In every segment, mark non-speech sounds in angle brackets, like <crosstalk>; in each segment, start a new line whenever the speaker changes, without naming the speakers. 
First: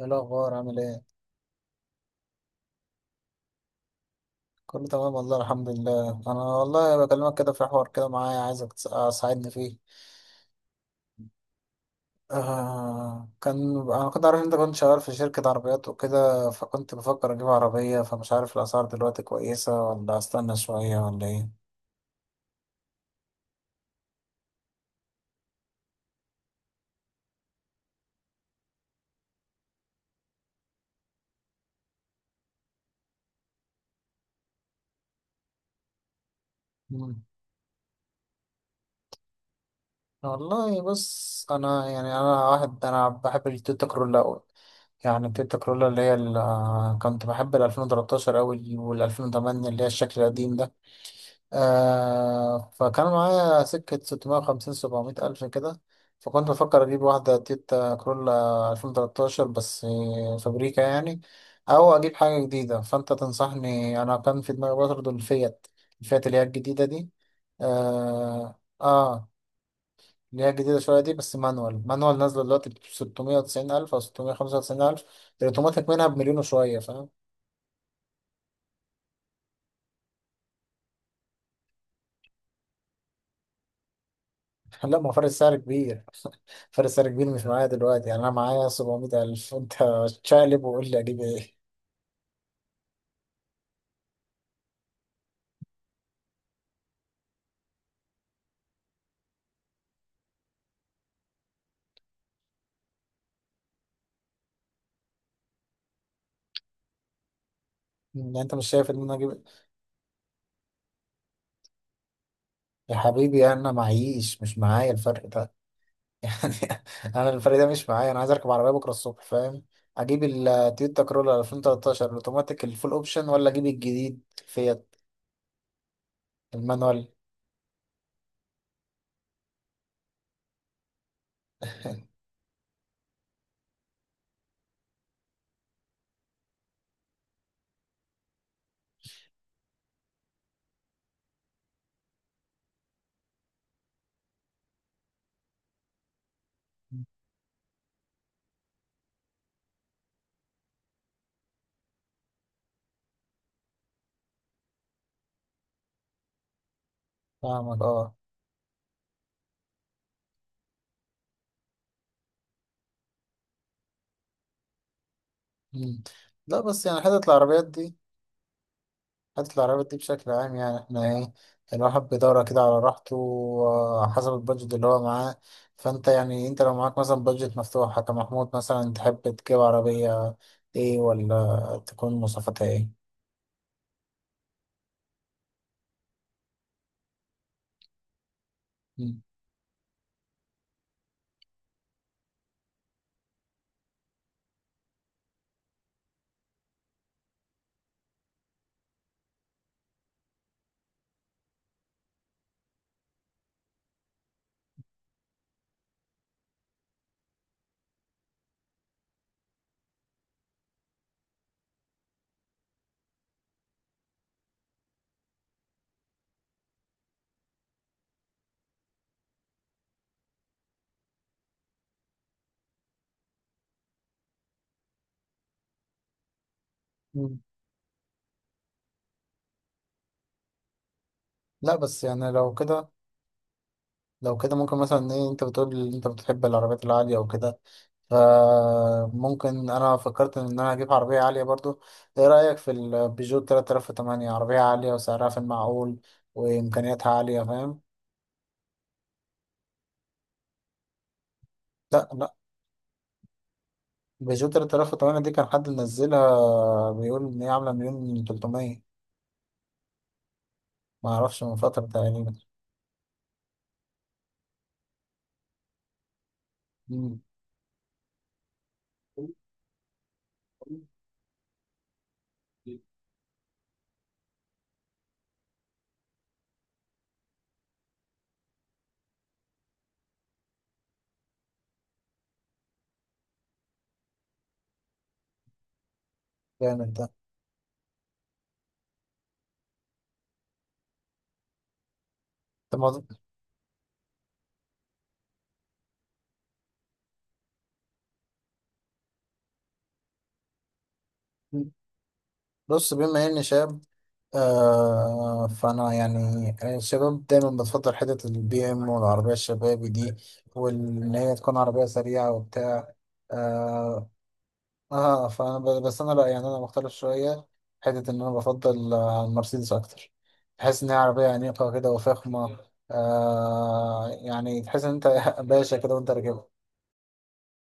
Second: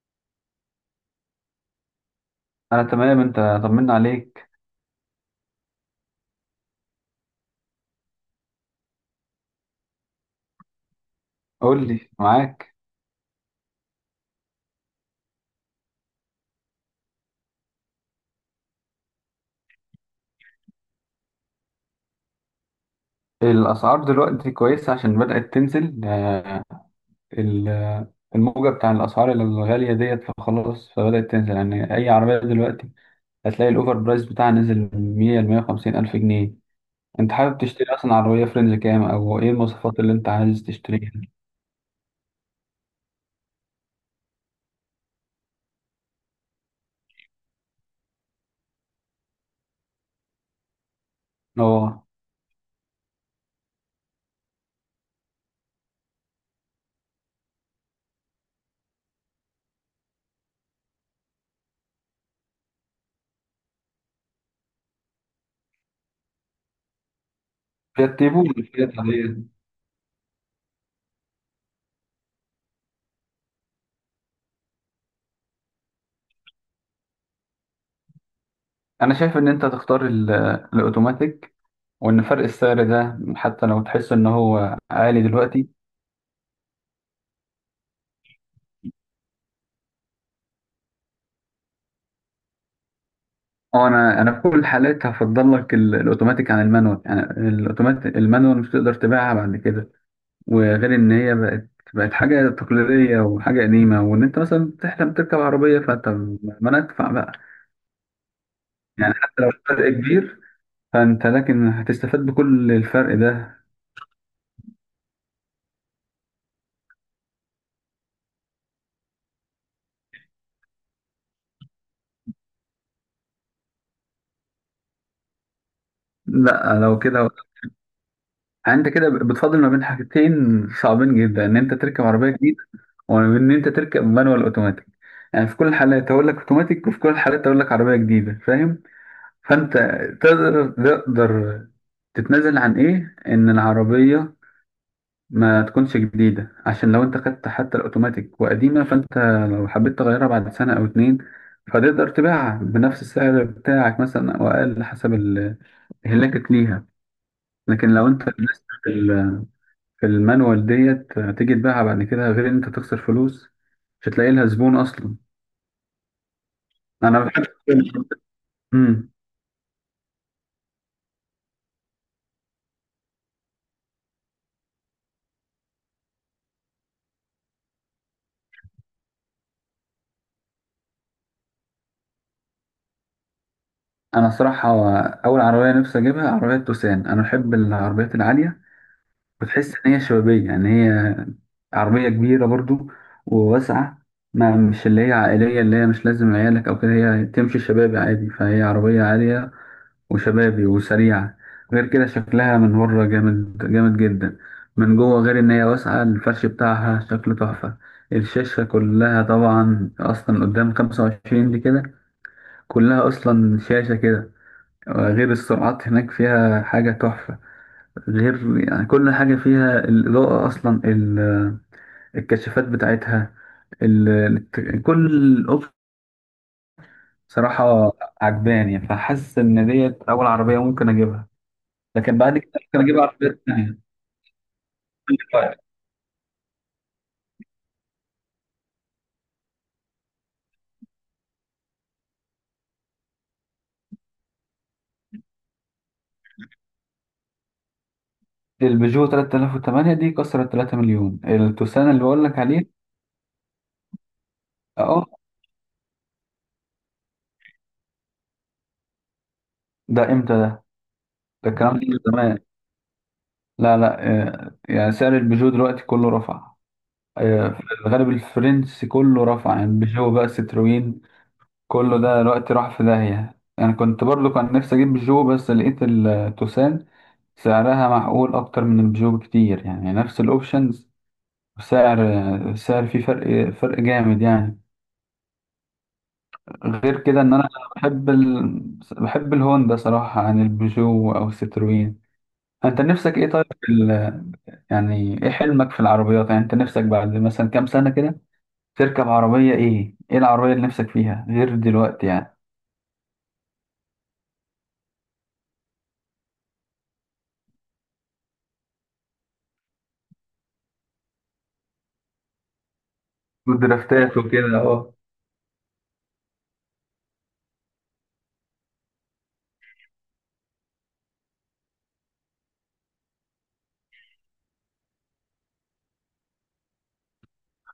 ايه الاخبار، عامل ايه؟
انا تمام. انت طمنا عليك؟
كله تمام والله، الحمد لله. انا والله بكلمك كده في حوار كده معايا، عايزك تساعدني فيه.
قول لي معاك.
آه كان انا كنت عارف إن انت كنت شغال في شركة عربيات وكده، فكنت بفكر اجيب عربية، فمش عارف الاسعار دلوقتي كويسة ولا استنى شوية ولا ايه.
الاسعار دلوقتي كويسه عشان بدات تنزل يعني ال- الموجه بتاع الاسعار الغاليه ديت، فخلاص فبدات تنزل. يعني اي عربيه دلوقتي هتلاقي الاوفر برايس بتاعها نزل من 100 ل 150 الف جنيه.
مم.
انت حابب تشتري اصلا عربيه فرنج كام او ايه المواصفات اللي انت عايز
والله
تشتريها؟
بص، انا يعني انا بحب التويوتا كرولا أوي. يعني التويوتا كرولا اللي هي كنت بحب ال 2013 أوي وال 2008 اللي هي الشكل القديم ده.
اه،
فكان معايا سكة 650 700 ألف كده. فكنت بفكر أجيب واحدة تويوتا كرولا 2013 بس فابريكا يعني، أو أجيب حاجة جديدة. فأنت تنصحني؟ أنا كان في دماغي برضه الفيات، الفيات اللي هي الجديدة دي.
فيات تيبو
آه,
ولا فيات
آه.
عادية؟
اللي هي الجديدة شوية دي، بس مانوال، مانوال نازلة دلوقتي ب 690 ألف أو 695 ألف، الأوتوماتيك منها بمليون وشوية، فاهم؟
انا شايف ان انت تختار الاوتوماتيك، وان فرق السعر ده حتى لو تحس ان هو
<laughs> لا، ما
عالي
فرق السعر
دلوقتي.
كبير. فارس سعر كبير مش معايا دلوقتي، يعني انا معايا 700 الف، انت شقلب وقول لي اجيب ايه.
اه، انا في كل الحالات هفضل لك الاوتوماتيك عن المانوال يعني. الاوتوماتيك المانوال مش تقدر تبيعها بعد كده، وغير ان هي بقت حاجه تقليديه وحاجه قديمه، وان انت مثلا تحلم تركب عربيه فانت ما ندفع بقى.
يعني انت مش شايف ان انا
يعني
اجيب إيه؟
حتى لو الفرق كبير، فانت لكن هتستفاد بكل
يا
الفرق
حبيبي
ده.
انا معيش، مش معايا الفرق ده. <laughs> يعني انا الفرق ده مش معايا، انا عايز اركب عربيه بكره الصبح، فاهم؟ اجيب التويوتا كرولا 2013 الاوتوماتيك الفول اوبشن، ولا اجيب الجديد فيات
لا لو
المانوال؟
كده، انت كده بتفاضل ما بين حاجتين صعبين جدا، ان انت تركب
<laughs>
عربيه جديده وان ان انت تركب مانوال اوتوماتيك. يعني في كل الحالات هقول لك اوتوماتيك، وفي كل الحالات هقول لك عربيه جديده، فاهم؟ فانت تقدر تتنازل عن ايه؟ ان العربية ما تكونش جديدة، عشان لو انت خدت حتى الاوتوماتيك وقديمة، فانت لو حبيت تغيرها بعد سنة او اتنين فتقدر تبيعها بنفس السعر بتاعك مثلا او اقل، حسب اهلاكك ليها.
فاهمك،
لكن لو
اه.
انت لسه في في المانوال ديت، هتيجي تبيعها بعد كده، غير ان انت تخسر فلوس، مش هتلاقي لها زبون اصلا.
مم. لا، بس يعني
انا بحب
حتة العربيات دي بشكل عام، يعني احنا ايه، الواحد بيدور كده على راحته، حسب البادجت اللي هو معاه. فانت يعني انت لو معاك مثلا بادجت مفتوحة كمحمود مثلا، تحب تجيب عربية ايه، ولا تكون مواصفاتها ايه؟
انا الصراحه هو اول عربيه نفسي اجيبها عربيه توسان. انا بحب العربيات العاليه،
مم.
وتحس ان هي شبابيه. يعني هي عربيه كبيره برضو وواسعه، ما مش اللي هي عائليه، اللي هي مش لازم عيالك او كده. هي تمشي شبابي عادي، فهي عربيه عاليه وشبابي وسريعه. غير كده شكلها من بره جامد جدا. من جوه غير ان هي واسعه، الفرش بتاعها شكله تحفه. الشاشه كلها طبعا اصلا قدام 25 دي كده، كلها اصلا شاشه كده. غير السرعات هناك فيها حاجة تحفة. غير يعني كل حاجة فيها، الإضاءة، أصلا الكشافات بتاعتها، ال... كل الأوبشن
مم.
صراحة عجباني، فحاسس إن ديت أول عربية ممكن أجيبها.
لا، بس
لكن
يعني
بعد كده
لو
ممكن
كده،
أجيب عربيات تانية.
لو كده ممكن مثلا ايه، انت بتقول ان انت بتحب العربيات العالية وكده، فممكن انا فكرت ان انا اجيب عربية عالية برضو. ايه رأيك في البيجو 3008؟ عربية عالية وسعرها في المعقول وامكانياتها عالية، فاهم؟
البيجو 3008 دي كسرت 3 مليون، التوسان اللي
لا،
بقول
لا،
لك عليه.
بيجو
اه.
3008 دي كان حد منزلها، بيقول ان هي عامله مليون 300.
ده امتى ده؟
ما اعرفش،
ده
من
الكلام
فتره
ده من
تقريبا.
زمان. لا لا آه، يعني سعر البيجو دلوقتي كله رفع.
مم.
آه، في الغالب الفرنسي كله رفع، يعني بيجو بقى ستروين، كله ده دلوقتي راح في داهية. أنا كنت برضو كان نفسي أجيب بيجو، بس لقيت التوسان سعرها معقول أكتر من البيجو بكتير. يعني نفس الأوبشنز، سعر سعر فيه فرق جامد يعني.
جامد
غير
ده.
كده إن أنا بحب ال... بحب الهوندا صراحة عن البيجو أو الستروين.
طب
أنت
ما-
نفسك إيه طيب في يعني إيه حلمك في العربيات؟ يعني أنت نفسك بعد مثلا كام سنة كده تركب عربية ايه؟ ايه العربية اللي نفسك فيها غير دلوقتي يعني؟
بص، بما اني شاب، فانا يعني الشباب دايما بتفضل حتة البي ام والعربية الشبابي دي، وان هي تكون عربية سريعة وبتاع، آه
والدرافتات وكده اهو.
اه، فانا بس انا لا، يعني انا مختلف شويه. حته ان انا بفضل المرسيدس اكتر، بحس ان هي عربيه انيقه كده وفخمه. يعني تحس ان انت <laughs> باشا كده وانت راكبها.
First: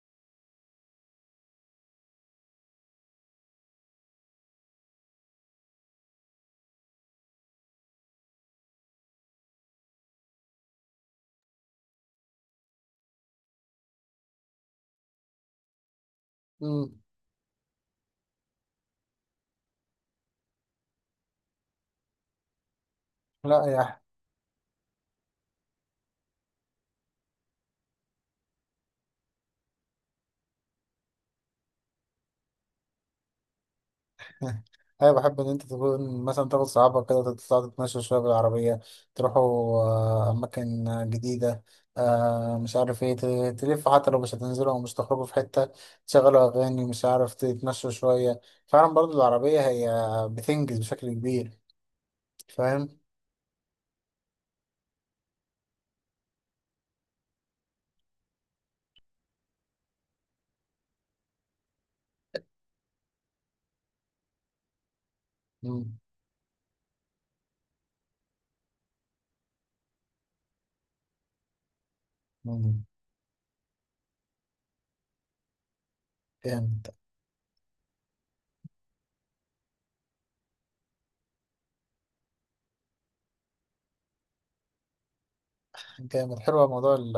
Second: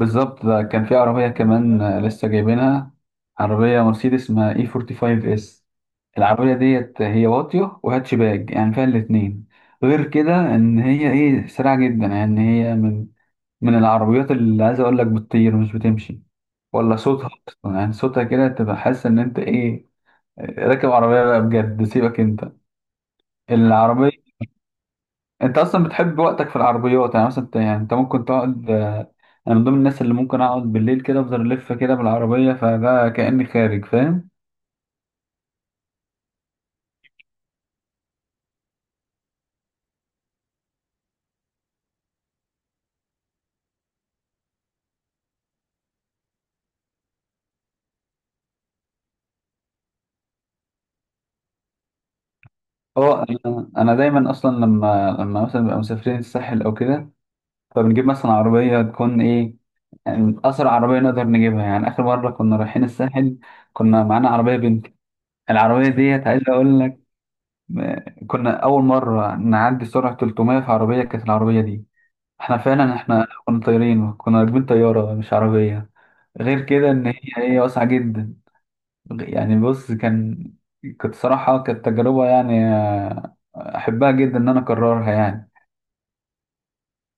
بالظبط، ده كان في عربية كمان آه، لسه جايبينها، عربية مرسيدس اسمها اي 45 اس. العربية ديت هي واطية وهاتشباك، يعني فيها الاتنين. غير كده ان هي ايه، سريعة جدا. يعني هي من من العربيات اللي عايز اقول لك بتطير مش بتمشي.
مم.
ولا صوتها اصلا، يعني صوتها كده تبقى حاسس ان انت ايه، راكب عربية بقى بجد. سيبك انت،
لا، يا.
العربية انت اصلا بتحب وقتك في العربيات. يعني مثلا انت- يعني انت ممكن تقعد انا من ضمن الناس اللي ممكن اقعد بالليل كده افضل الف كده بالعربيه، فده كاني خارج، فاهم.
انا بحب ان انت تكون مثلا تاخد صحابك كده، تطلع تتمشى شويه بالعربيه، تروحوا اماكن جديده، مش عارف ايه، تلفوا حتى لو مش هتنزلوا او مش تخرجوا في حته، تشغلوا اغاني، مش عارف تتمشوا شويه. فعلا برضو العربيه هي بتنجز بشكل كبير، فاهم.
اه، انا دايما اصلا لما مثلا بنبقى مسافرين الساحل او كده، فبنجيب مثلا عربيه تكون ايه، يعني اسرع عربيه نقدر نجيبها. يعني اخر مره كنا رايحين الساحل كنا معانا عربيه بنتي. العربيه
مم.
ديت عايز اقول لك آه، كنا اول مره نعدي سرعه 300 في عربيه، كانت العربيه دي احنا
مم.
فعلا، احنا كنا طايرين، كنا راكبين طيارة مش عربية. غير
جامد،
كده ان هي واسعة جدا. يعني بص كان، كانت صراحة كانت تجربة يعني آه، احبها جدا ان انا اكررها يعني.
جامد، حلو موضوع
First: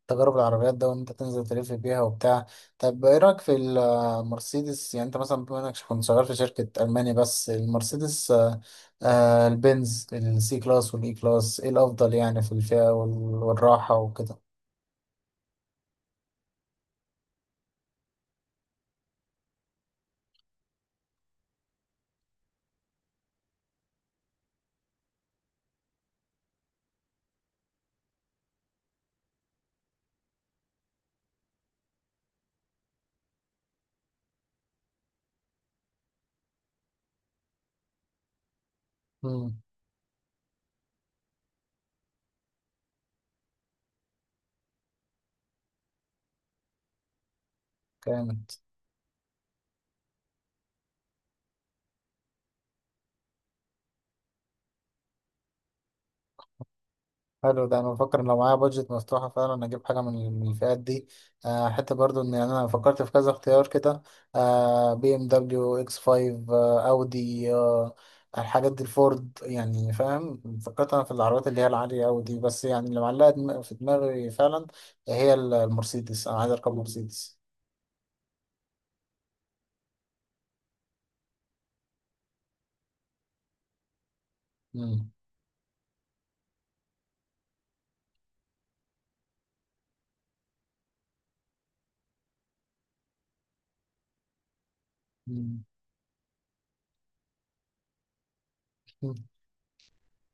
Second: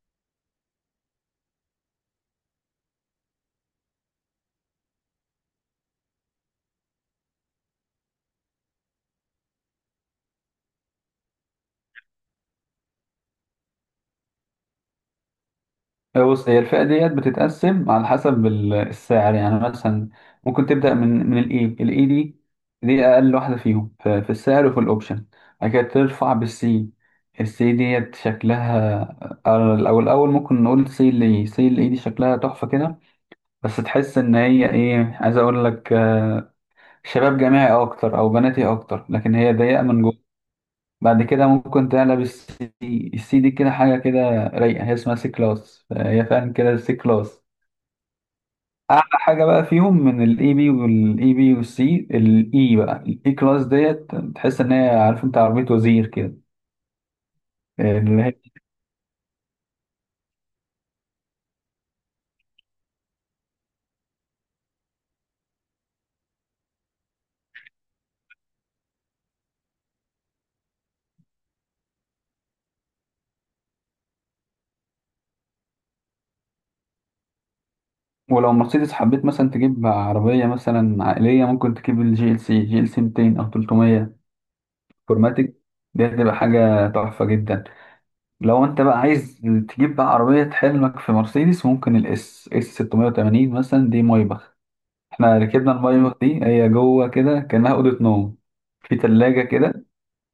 التجارب العربيات ده، وان انت تنزل تلف بيها وبتاع. طب ايه رايك في المرسيدس، يعني انت مثلا بما انك كنت شغال في شركه الماني، بس المرسيدس البنز السي كلاس والاي كلاس، ايه الافضل يعني في الفئه والراحه وكده؟
هي بص، هي الفئة ديت بتتقسم على حسب السعر. يعني مثلا ممكن تبدأ من من الاي الاي دي. دي اقل واحدة فيهم في في السعر وفي الاوبشن. بعد كده ترفع بالسي، السي ديت شكلها آه، او الاول ممكن نقول سي، اللي سي اللي دي شكلها تحفة كده. بس تحس ان هي ايه، عايز اقول لك آه، شباب جامعي اكتر او بناتي اكتر، لكن هي ضيقه من جوه. بعد كده ممكن تقلب السي دي، السي دي كده حاجه كده رايقه، هي اسمها سي كلاس، هي فعلا كده السي كلاس.
امم.
اعلى حاجه بقى فيهم من الاي بي، والاي بي والسي الاي بقى، الاي كلاس ديت تحس ان هي، عارف انت، عربيه وزير كده.
حلو ده. انا بفكر
اللي هي
لو معايا بادجت مفتوحه فعلا اجيب حاجه من الفئات دي. حتى برضو ان انا فكرت في كذا اختيار كده، بي ام دبليو اكس 5، اودي، الحاجات دي، الفورد، يعني فاهم. فكرت انا في العربيات اللي هي العاليه قوي دي، بس يعني اللي معلقه في دماغي فعلا هي المرسيدس، انا عايز اركب مرسيدس.
ولو مرسيدس حبيت مثلا تجيب عربيه مثلا عائليه، ممكن تجيب الجي ال سي، جي ال سي 200 او 300
مم.
فورماتيك. دي هتبقى حاجة تحفة جدا. لو انت بقى عايز تجيب بقى عربية حلمك في مرسيدس، ممكن الاس اس 680 مثلا، دي مايباخ. احنا
مم.
ركبنا المايباخ دي، هي جوه كده كأنها أوضة نوم. في تلاجة كده،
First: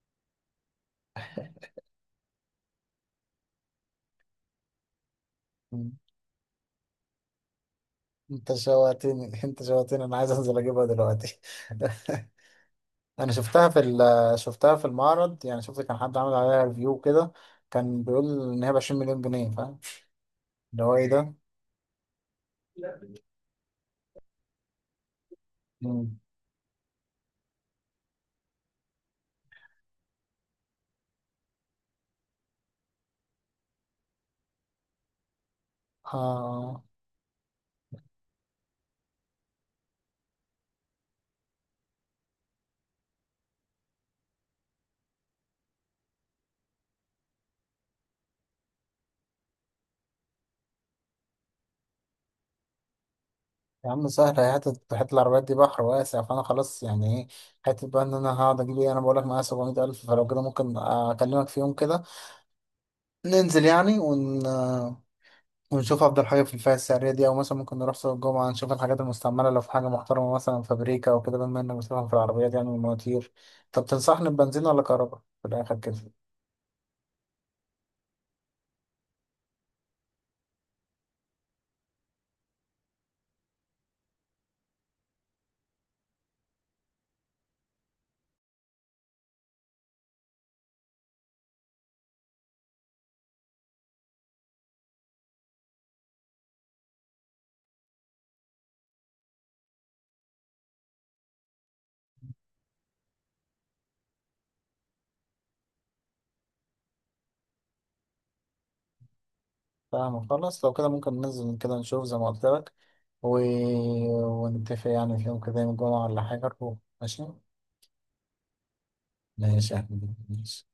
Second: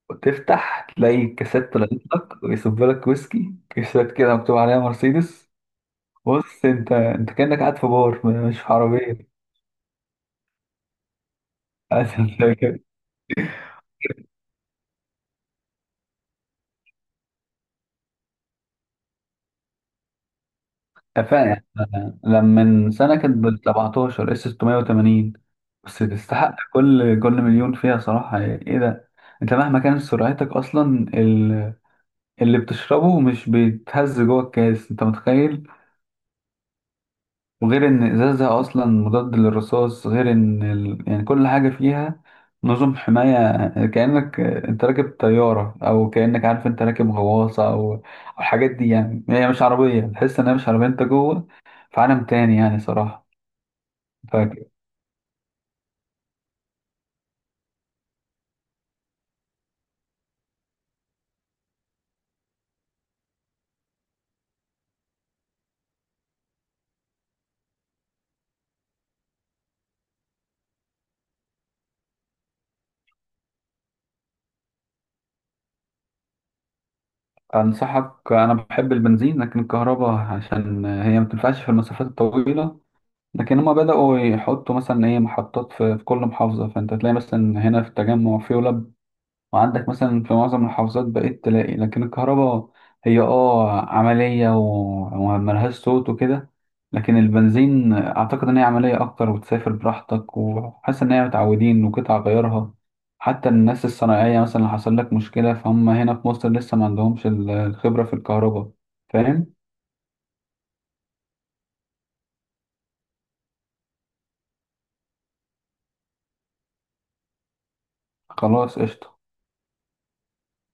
وتفتح تلاقي كاسات طلعت لك ويصب لك ويسكي، كاسات كده مكتوب عليها مرسيدس.
مم.
بص انت، انت كأنك قاعد في بار مش في عربية.
انت شوقتني، انا عايز انزل اجيبها دلوقتي.
<laughs>
<laughs> انا شفتها في المعرض، يعني شفت كان حد عامل عليها ريفيو كده، كان بيقول ان هي ب 20 مليون جنيه، فاهم. اللي هو ايه ده.
فاهم. لما من سنة كانت ب 17 اس 680. بس
مم.
تستحق كل مليون فيها صراحة. يعني ايه ده، انت مهما كانت سرعتك اصلا اللي بتشربه مش بيتهز جوه الكاس، انت متخيل.
آه.
وغير ان ازازها اصلا مضاد للرصاص، غير ان يعني كل حاجة فيها نظم حماية، كأنك انت راكب طيارة، او كأنك عارف، انت راكب غواصة، او الحاجات دي. يعني هي مش عربية، تحس انها مش عربية، انت جوه في عالم تاني يعني صراحة.
يا عم سهل، هي
فاكر،
حتة العربيات دي بحر واسع، فانا خلاص يعني ايه، حتة بقى ان انا هقعد اجيب ايه. انا بقول لك معايا 700 الف، فلو كده ممكن اكلمك في يوم كده ننزل، يعني ونشوف افضل حاجه في الفئه السعريه دي، او مثلا ممكن نروح سوق الجمعه نشوف الحاجات المستعمله لو في حاجه محترمه مثلا فابريكا او كده، بما انك بتفهم في العربيات يعني والمواتير. طب تنصحني ببنزين ولا كهرباء في الاخر كده؟
أنصحك. أنا بحب البنزين، لكن الكهرباء عشان هي ما تنفعش في المسافات الطويلة. لكن هما بدأوا يحطوا مثلا إيه، محطات في كل محافظة، فأنت تلاقي مثلا هنا في التجمع في، وعندك مثلا في معظم المحافظات بقيت تلاقي. لكن الكهرباء هي اه عملية وملهاش صوت وكده. لكن البنزين أعتقد إن هي عملية أكتر، وتسافر براحتك، وحاسس إن هي متعودين وقطع غيارها، حتى الناس الصناعية. مثلا لو حصل لك مشكلة فهم هنا في مصر لسه ما عندهمش الخبرة في الكهرباء، فاهم؟
فاهم، خلاص. لو كده ممكن ننزل كده نشوف زي ما قلت لك، و... ونتفق يعني في يوم كده، يوم الجمعه ولا حاجه نروح. ماشي.
خلاص، قشطة.
ماشي يا أحمد، ماشي.